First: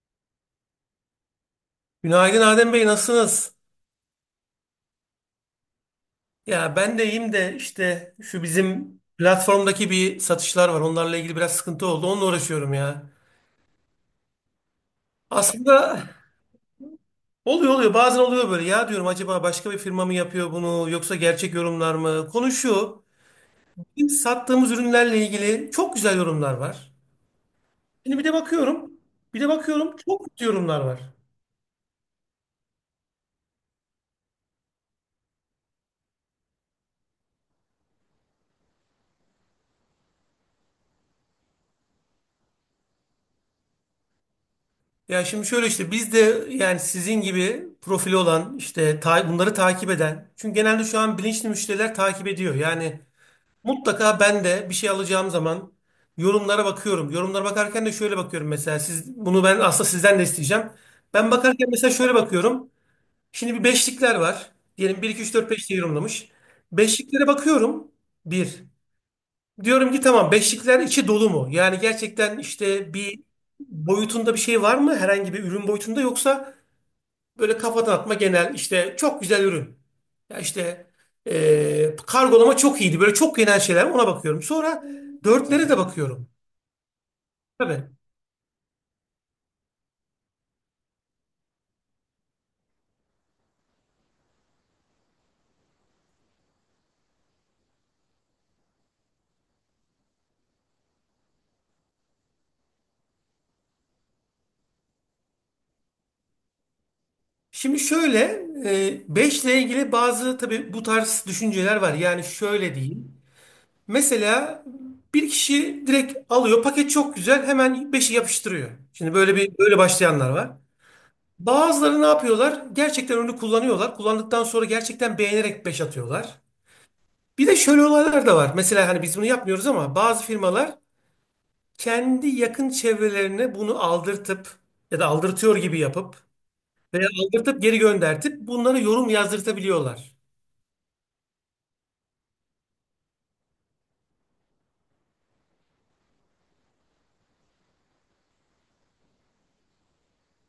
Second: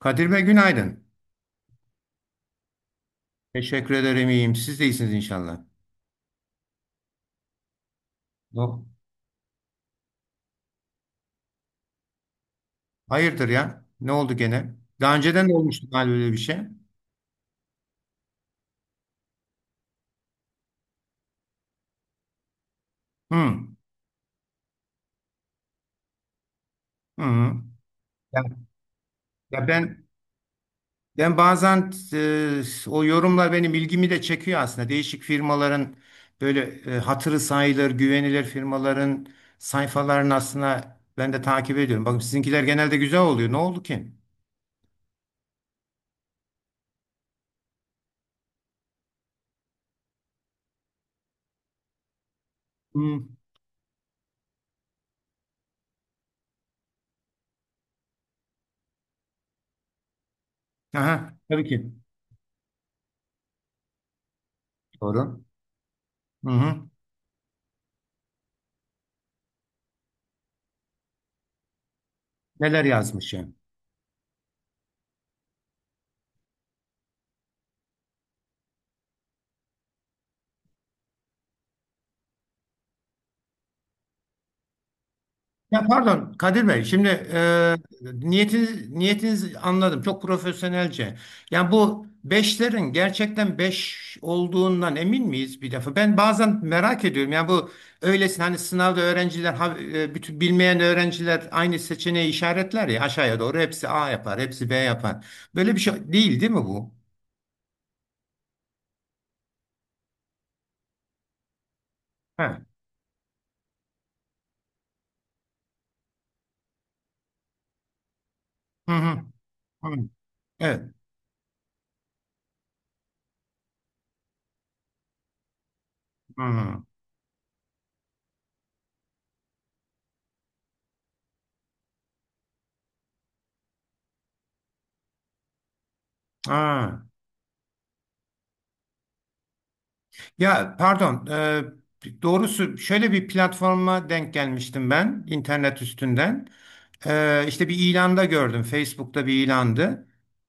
Kadir Bey günaydın. Günaydın Adem Bey, nasılsınız? Teşekkür ederim iyiyim. Siz de iyisiniz inşallah. Ya ben de iyiyim de işte şu Yok. bizim platformdaki bir satışlar var. Onlarla ilgili biraz sıkıntı oldu. Onunla uğraşıyorum ya. Hayırdır ya? Ne oldu gene? Daha önceden de olmuştu Aslında galiba böyle bir şey. oluyor. Bazen oluyor böyle. Ya diyorum acaba başka bir firma mı yapıyor bunu yoksa gerçek yorumlar mı? Konu şu. Hı. Hı. Bizim sattığımız ürünlerle ilgili çok güzel yorumlar var. Hı. Şimdi bir de Ya, bakıyorum. Bir de ya, bakıyorum ben çok kötü yorumlar var. ben bazen o yorumlar benim ilgimi de çekiyor aslında. Değişik firmaların böyle hatırı sayılır, güvenilir firmaların sayfalarını aslında ben de takip ediyorum. Bakın sizinkiler genelde güzel oluyor. Ne oldu ki? Ya şimdi şöyle işte biz de yani sizin gibi profili olan işte bunları takip eden. Çünkü genelde şu an bilinçli müşteriler takip ediyor. Yani Hı. mutlaka ben de bir şey alacağım zaman yorumlara bakıyorum. Yorumlara bakarken de şöyle bakıyorum, mesela siz bunu ben aslında sizden de isteyeceğim. Ben Aha, tabii bakarken mesela ki. şöyle bakıyorum. Şimdi bir beşlikler var. Diyelim bir 2 3 Doğru. 4 5 diye yorumlamış. Hı hı. Beşliklere bakıyorum. Bir. Diyorum ki tamam, beşlikler içi dolu mu? Yani gerçekten Neler işte bir yazmış ya? boyutunda bir şey var mı? Herhangi bir ürün boyutunda, yoksa böyle kafadan atma genel işte çok güzel ürün. Ya işte kargolama çok iyiydi. Böyle çok genel şeyler, ona bakıyorum. Sonra dörtlere de Ya bakıyorum. pardon Kadir Bey, şimdi Tabii. niyetinizi anladım. Çok profesyonelce. Yani bu beşlerin gerçekten beş olduğundan emin miyiz bir defa? Ben bazen merak ediyorum. Yani bu öylesine hani sınavda öğrenciler, bütün bilmeyen öğrenciler aynı seçeneği işaretler ya aşağıya doğru. Hepsi A yapar, hepsi B yapar. Böyle bir şey değil değil mi bu? Şimdi şöyle beşle ilgili bazı tabii bu tarz düşünceler var. Yani He. şöyle diyeyim. Mesela bir kişi direkt alıyor, paket çok güzel, hemen beşi yapıştırıyor. Hı Şimdi hı. böyle bir böyle Hı. başlayanlar var. Evet. Bazıları ne yapıyorlar? Gerçekten ürünü kullanıyorlar. Kullandıktan sonra gerçekten beğenerek 5 atıyorlar. Hı. Bir de şöyle olaylar da var. Mesela hani biz bunu yapmıyoruz ama bazı firmalar kendi yakın çevrelerine bunu aldırtıp ya da aldırtıyor gibi yapıp Ha. veya aldırtıp geri göndertip bunlara yorum yazdırtabiliyorlar. Ya pardon, doğrusu şöyle bir platforma denk gelmiştim ben internet üstünden. İşte bir ilanda gördüm. Facebook'ta bir ilandı.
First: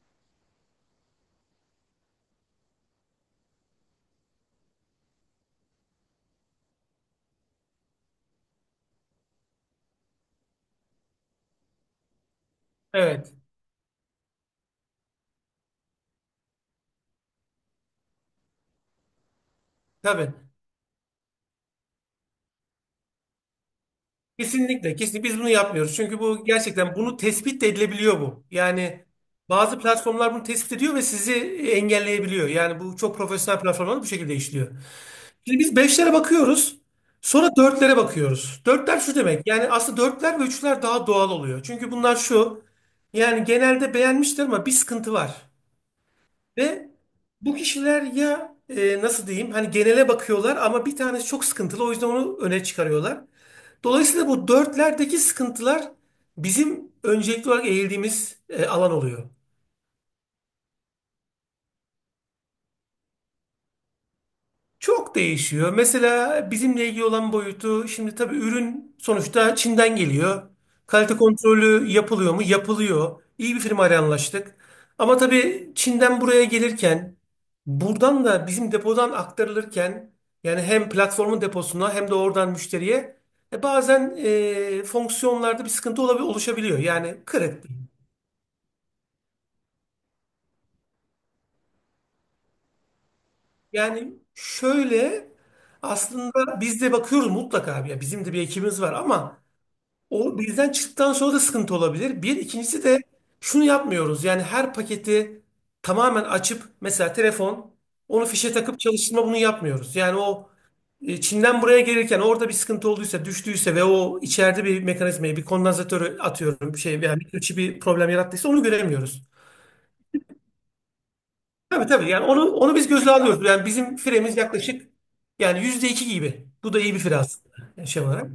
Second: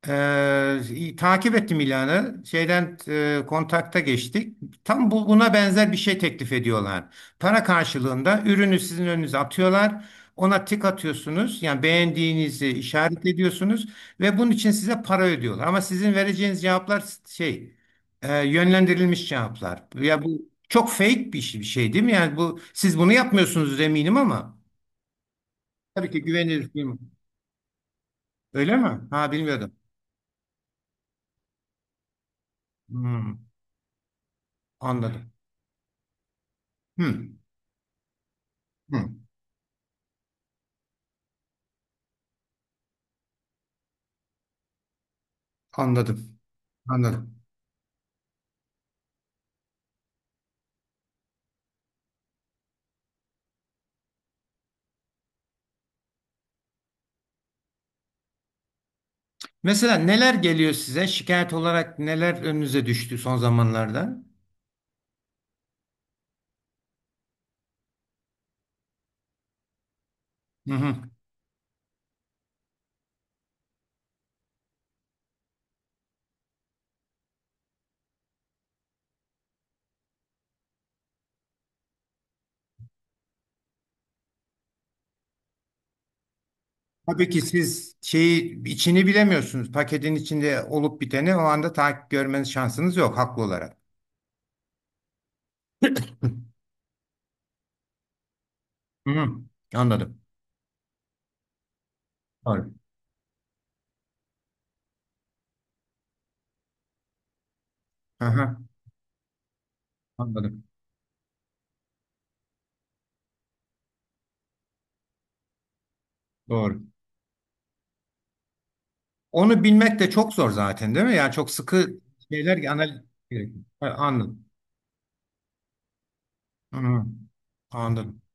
Takip ettim ilanı. Şeyden kontakta geçtik. Tam buna benzer bir şey teklif ediyorlar. Para karşılığında ürünü sizin önünüze atıyorlar. Ona tik atıyorsunuz. Yani beğendiğinizi işaret Evet. ediyorsunuz ve bunun için size para ödüyorlar. Ama sizin vereceğiniz cevaplar şey yönlendirilmiş cevaplar. Ya Tabii. bu çok fake bir şey değil mi? Yani bu siz bunu yapmıyorsunuz eminim ama Kesinlikle. Kesinlikle biz bunu yapmıyoruz. tabii Çünkü ki bu güvenilir değil gerçekten mi? bunu tespit de edilebiliyor bu. Öyle Yani mi? Ha bilmiyordum. bazı platformlar bunu tespit ediyor ve sizi engelleyebiliyor. Yani bu çok Hmm, profesyonel platformlar bu şekilde işliyor. anladım. Şimdi biz beşlere bakıyoruz. Hmm, Sonra dörtlere bakıyoruz. Dörtler şu hmm, demek. Yani aslında dörtler ve üçler daha doğal oluyor. Çünkü bunlar şu. Yani genelde beğenmiştir ama bir sıkıntı var. anladım. Ve Anladım. bu kişiler ya nasıl diyeyim, hani genele bakıyorlar ama bir tanesi çok sıkıntılı, o yüzden onu öne çıkarıyorlar. Dolayısıyla bu dörtlerdeki sıkıntılar bizim öncelikli olarak eğildiğimiz alan oluyor. Mesela neler geliyor size? Şikayet olarak neler önünüze düştü son zamanlarda? Çok değişiyor. Mesela bizimle ilgili olan boyutu, şimdi tabii ürün sonuçta Çin'den geliyor. Hı hı. Kalite kontrolü yapılıyor mu? Yapılıyor. İyi bir firmayla anlaştık. Ama tabii Çin'den buraya gelirken, buradan da bizim depodan aktarılırken, yani hem platformun deposuna hem de oradan müşteriye bazen fonksiyonlarda bir sıkıntı oluşabiliyor. Yani Tabii ki kırık. siz içini bilemiyorsunuz. Paketin içinde olup biteni o anda takip görmeniz şansınız yok haklı olarak. Yani şöyle, aslında biz de bakıyoruz mutlaka, ya bizim de bir ekibimiz var Hı hı. ama Anladım. o birden çıktıktan sonra da sıkıntı olabilir. Bir, Doğru. ikincisi de şunu yapmıyoruz. Yani her paketi tamamen açıp, mesela telefon, Hı onu fişe hı. takıp çalıştırma, bunu yapmıyoruz. Yani o Anladım. Çin'den buraya gelirken orada bir sıkıntı olduysa, düştüyse ve o içeride bir mekanizmayı, bir kondansatörü, atıyorum bir Doğru. şey veya mikroçip bir problem yarattıysa onu göremiyoruz. Onu bilmek de çok zor zaten değil mi? Yani çok Tabii sıkı tabii yani onu şeyler onu biz analiz göze alıyoruz. gerekiyor. Yani Ha, bizim firemiz anladım. yaklaşık, yani %2 gibi. Bu Hı da iyi bir hı. fire aslında, yani şey Anladım. olarak.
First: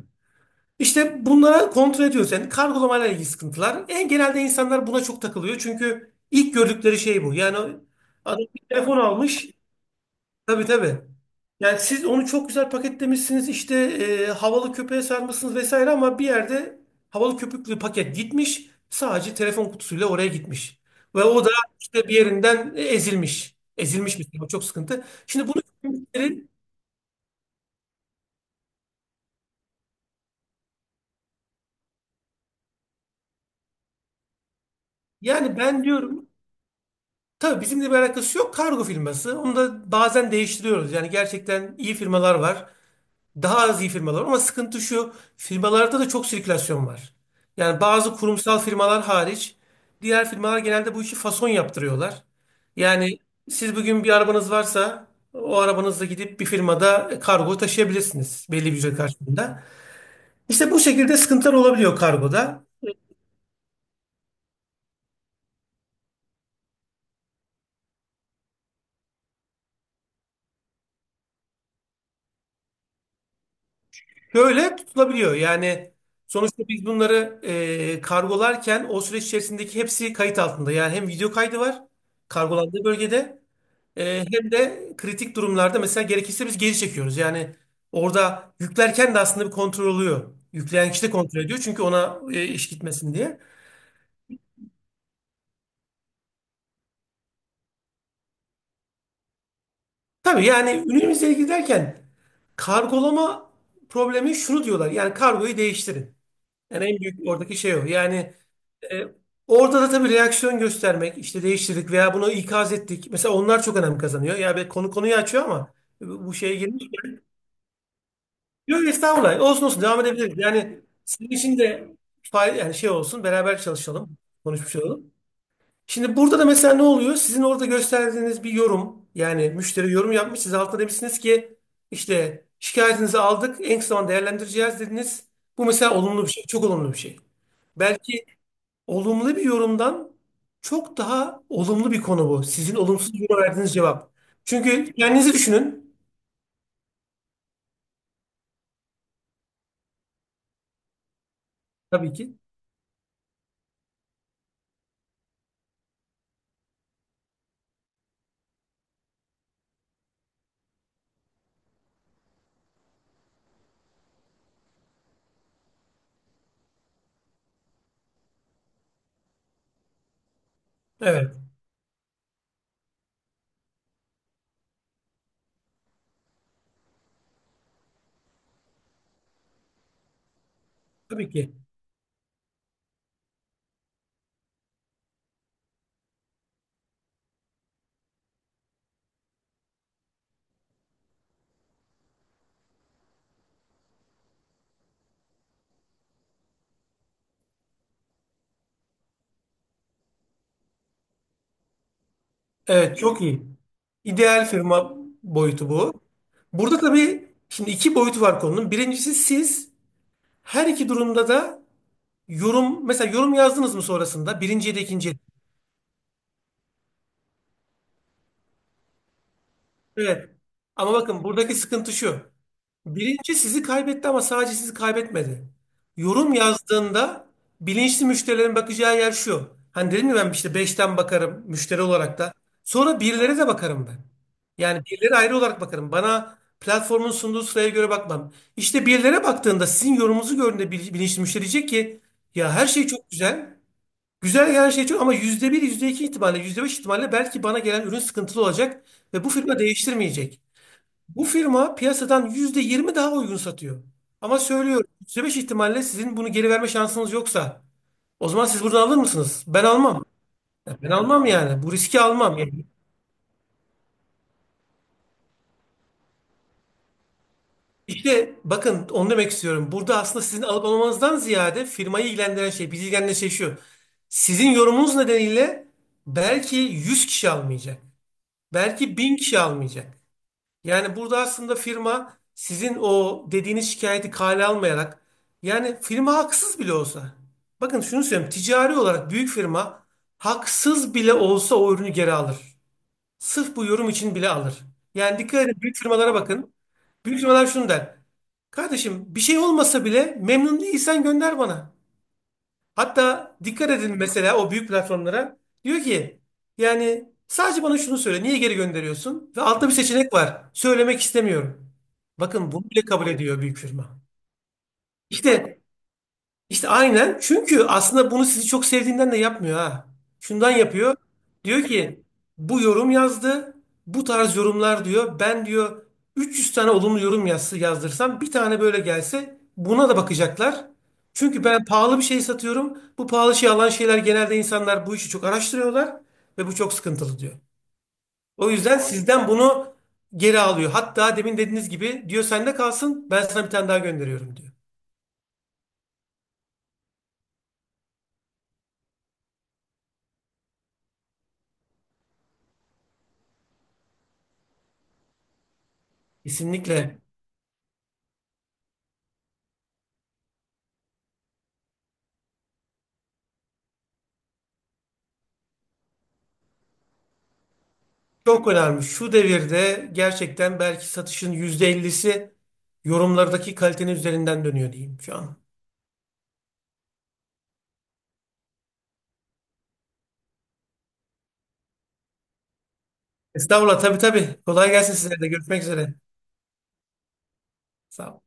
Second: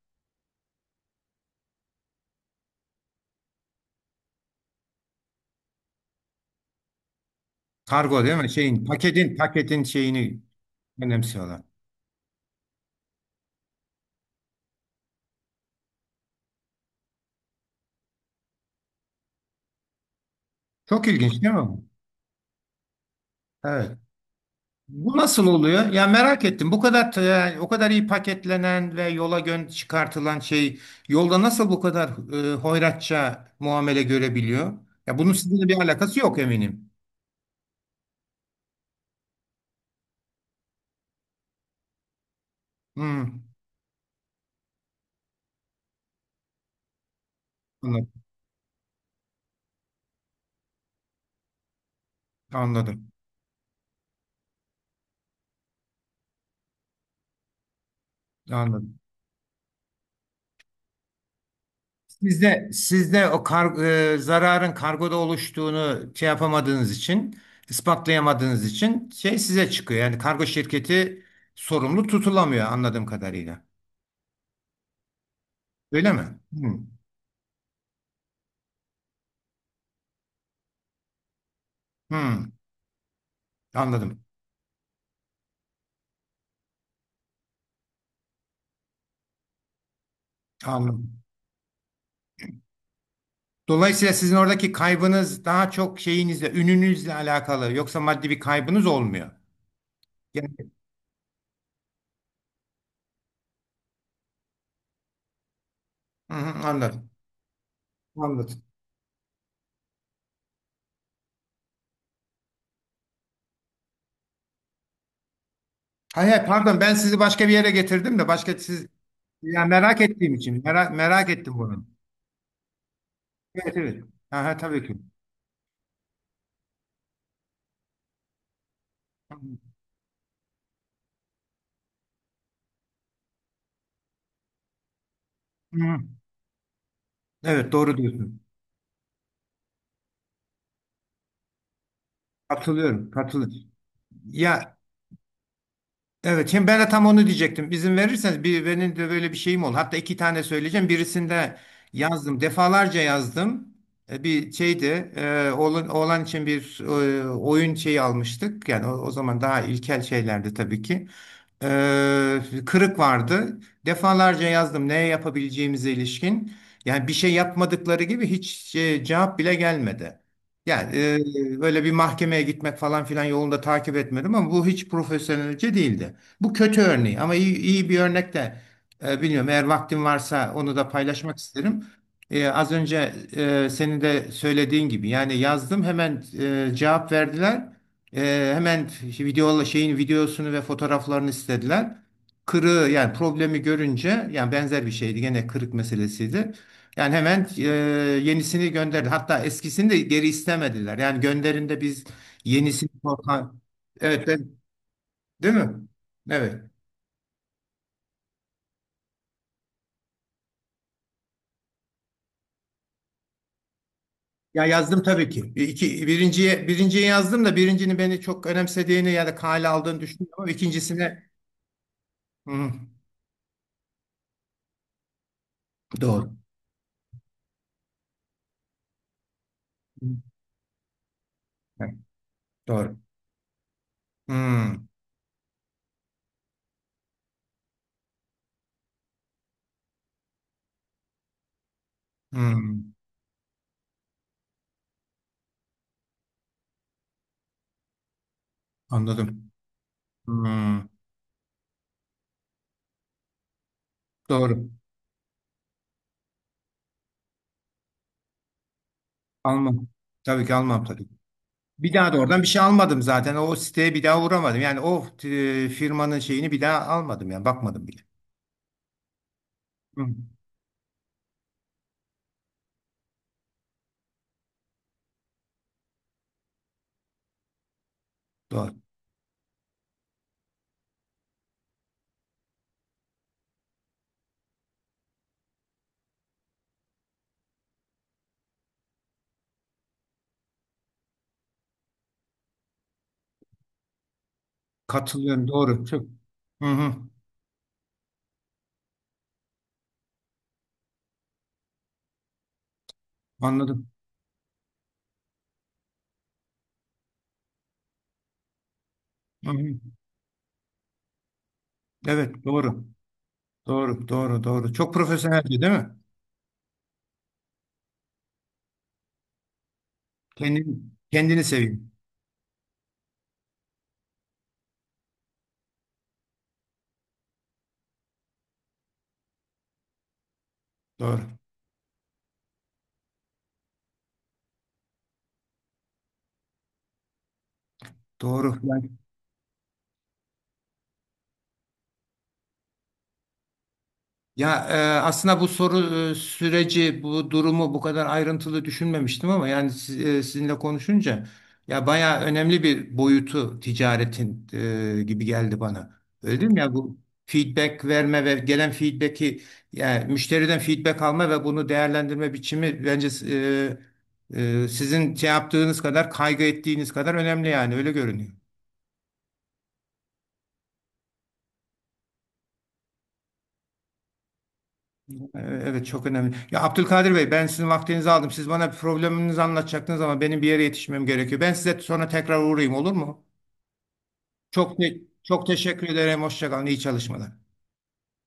İşte bunlara kontrol ediyoruz. Yani kargolamayla ilgili sıkıntılar. En genelde insanlar buna çok takılıyor. Çünkü ilk gördükleri şey bu. Yani Kargo değil adam mi? bir Şeyin, telefon paketin almış. paketin şeyini Tabii. önemsiyorlar. Yani siz onu çok güzel paketlemişsiniz. İşte havalı köpeğe sarmışsınız vesaire, ama bir yerde havalı köpüklü paket gitmiş. Sadece telefon kutusuyla oraya gitmiş. Çok Ve ilginç o da değil mi bu? işte bir yerinden ezilmiş. Evet. Ezilmiş bir şey. O çok sıkıntı. Bu nasıl Şimdi bunu, oluyor? Ya merak ettim. Bu kadar o kadar iyi paketlenen ve yola çıkartılan şey yolda nasıl bu kadar hoyratça muamele görebiliyor? Ya bunun yani sizinle bir ben alakası diyorum, yok eminim. tabii bizimle bir alakası yok. Kargo firması. Onu da bazen değiştiriyoruz. Yani gerçekten iyi firmalar var. Hmm, Daha az iyi firmalar var. Ama sıkıntı şu. Firmalarda da çok sirkülasyon var. Yani anladım. bazı kurumsal firmalar hariç diğer firmalar genelde bu işi fason yaptırıyorlar. Anladım. Yani siz bugün bir arabanız varsa o arabanızla gidip bir firmada kargo taşıyabilirsiniz, belli bir ücret Anladım. karşılığında. İşte bu şekilde sıkıntılar olabiliyor kargoda. Sizde o zararın kargoda oluştuğunu şey yapamadığınız için, ispatlayamadığınız için şey size çıkıyor. Yani kargo şirketi sorumlu tutulamıyor anladığım kadarıyla. Şöyle tutulabiliyor. Yani Öyle mi? sonuçta Hmm. biz bunları kargolarken, o süreç içerisindeki hepsi kayıt altında. Yani hem video kaydı var Hmm. kargolandığı bölgede, Anladım. Hem de kritik durumlarda mesela gerekirse biz geri çekiyoruz. Yani orada yüklerken de aslında bir kontrol oluyor. Yükleyen kişi de Anladım. kontrol ediyor, çünkü ona iş gitmesin diye. Dolayısıyla sizin oradaki kaybınız daha çok şeyinizle, ününüzle alakalı. Yoksa maddi bir kaybınız olmuyor. Tabii, Yani. yani ürünümüzle ilgili derken kargolama problemi, şunu diyorlar. Yani kargoyu değiştirin. Hı hı, Yani en anladım. büyük oradaki şey o. Yani Anladım. E, orada da tabii reaksiyon göstermek, işte değiştirdik veya bunu ikaz ettik. Mesela onlar çok önem kazanıyor. Ya be, konu konuyu açıyor ama Hayır, bu hayır, şeye pardon girmiş. ben sizi başka bir yere getirdim de başka siz Yok estağfurullah. ya Olsun, merak devam ettiğim edebiliriz. için Yani merak sizin ettim için bunu. de yani şey olsun, beraber Evet evet. çalışalım, Aha, konuşmuş tabii ki. olalım. Şimdi burada da mesela ne oluyor? Sizin orada gösterdiğiniz bir yorum, Hı yani müşteri yorum yapmış. Siz altına demişsiniz ki işte şikayetinizi aldık, en kısa zamanda değerlendireceğiz dediniz. Bu mesela hı. olumlu bir şey, çok olumlu bir şey. Evet doğru Belki diyorsun. olumlu bir yorumdan çok daha olumlu bir konu bu. Sizin Katılıyorum. olumsuz yoruma Katılıyorum. verdiğiniz cevap. Ya Çünkü kendinizi düşünün. evet şimdi ben de tam onu diyecektim. İzin verirseniz bir benim de böyle bir şeyim oldu. Hatta iki tane söyleyeceğim. Birisinde Tabii ki. yazdım. Defalarca yazdım. Bir şeydi. Oğlan için bir oyun şeyi almıştık. Yani o zaman daha ilkel şeylerdi tabii ki. Ee, Kırık vardı. Defalarca yazdım ne yapabileceğimize ilişkin. Yani bir şey yapmadıkları gibi hiç cevap bile gelmedi. Yani Evet. Böyle bir mahkemeye gitmek falan filan yolunda takip etmedim ama bu hiç profesyonelce değildi. Bu kötü örneği ama iyi bir örnek de bilmiyorum. Eğer vaktim varsa onu da Tabii paylaşmak ki. isterim. Az önce senin de söylediğin gibi yani yazdım hemen cevap verdiler. Hemen şeyin videosunu ve fotoğraflarını istediler. Kırığı yani problemi görünce yani benzer bir şeydi gene kırık meselesiydi. Yani hemen yenisini gönderdi. Hatta eskisini de geri istemediler. Yani gönderinde biz yenisini Evet, çok iyi. korkan evet İdeal ben- firma değil boyutu mi? bu. Evet. Burada tabii şimdi iki boyutu var konunun. Birincisi siz her iki durumda da yorum, mesela yorum yazdınız mı sonrasında? Ya Birinciye de yazdım ikinciye de. tabii ki. Birinciye yazdım da birincinin beni çok önemsediğini ya da kale aldığını Evet. düşünüyorum ama Ama bakın ikincisine buradaki sıkıntı şu. Hı, Birinci sizi kaybetti ama sadece sizi kaybetmedi. doğru. Yorum yazdığında bilinçli müşterilerin bakacağı yer şu. Hani Hı, dedim ya, ben işte beşten bakarım müşteri evet, olarak da. doğru. Sonra birilere de bakarım ben. Hı, Yani birilere ayrı olarak bakarım. Bana platformun sunduğu sıraya göre bakmam. İşte birilere baktığında sizin yorumunuzu gördüğünde bilinçli müşteri diyecek ki hı, ya her şey çok güzel. Güzel gelen her şey çok, ama %1 %2 ihtimalle, %5 ihtimalle belki bana gelen ürün sıkıntılı olacak ve bu anladım. firma değiştirmeyecek. Hmm, Bu firma piyasadan %20 daha uygun satıyor. Ama doğru. söylüyorum, %5 ihtimalle sizin bunu geri verme şansınız yoksa, o zaman siz buradan alır mısınız? Ben Almam. almam. Tabii ki Ya almam ben tabii. almam yani. Bu Bir riski daha da almam. oradan bir şey Yani almadım zaten. O siteye bir daha uğramadım. Yani o firmanın şeyini bir daha almadım yani bakmadım bile. işte bakın, onu demek istiyorum. Burada Hı, aslında sizin alıp almanızdan ziyade firmayı ilgilendiren şey, bizi ilgilendiren şey şu. Sizin yorumunuz nedeniyle belki 100 kişi almayacak. doğru. Belki 1000 kişi almayacak. Yani burada aslında firma sizin o dediğiniz şikayeti kale almayarak, yani firma haksız bile olsa. Bakın şunu söyleyeyim. Ticari olarak büyük firma haksız bile olsa o ürünü geri alır. Sırf bu yorum için bile alır. Yani Katılıyorum dikkat edin, büyük doğru. Çok. firmalara bakın. Hı hı, Büyük firmalar şunu der. Kardeşim, bir şey olmasa bile memnun değilsen gönder bana. Hatta dikkat anladım. edin mesela o büyük platformlara. Diyor ki yani sadece bana şunu söyle. Niye geri gönderiyorsun? Ve Hı altta hı. bir seçenek var. Söylemek istemiyorum. Evet Bakın bunu bile doğru. kabul ediyor büyük firma. Doğru doğru doğru. Çok profesyonelce İşte değil mi? işte aynen. Çünkü aslında bunu sizi çok sevdiğinden de yapmıyor ha. Şundan Kendini, yapıyor. kendini Diyor seveyim. ki bu yorum yazdı. Bu tarz yorumlar diyor. Ben diyor 300 tane olumlu yorum yazsa, yazdırsam bir tane böyle gelse buna da bakacaklar. Doğru. Çünkü ben pahalı bir şey satıyorum. Bu pahalı şey alan şeyler, genelde insanlar bu işi çok araştırıyorlar ve bu çok sıkıntılı diyor. O Doğru. yüzden Yani sizden bunu geri alıyor. Hatta demin dediğiniz gibi diyor, sende kalsın, ben sana bir tane daha gönderiyorum diyor. Ya e, aslında bu süreci, bu durumu bu kadar ayrıntılı düşünmemiştim ama yani sizinle konuşunca ya bayağı önemli bir boyutu ticaretin gibi geldi bana. Öyle değil mi? Ya bu Kesinlikle feedback verme ve gelen feedback'i yani müşteriden feedback alma ve bunu değerlendirme biçimi bence sizin şey yaptığınız kadar kaygı ettiğiniz kadar önemli yani öyle görünüyor. çok önemli. Şu devirde gerçekten belki satışın %50'si yorumlardaki kalitenin üzerinden dönüyor diyeyim şu an. Evet çok önemli. Ya Abdülkadir Bey ben sizin vaktinizi aldım. Siz bana probleminizi anlatacaktınız ama benim bir yere yetişmem gerekiyor. Ben size sonra tekrar uğrayayım olur mu? Estağfurullah, tabii. Kolay Çok gelsin te- size de. Çok Görüşmek teşekkür üzere. ederim. Hoşça kalın. İyi çalışmalar. Sağ ol.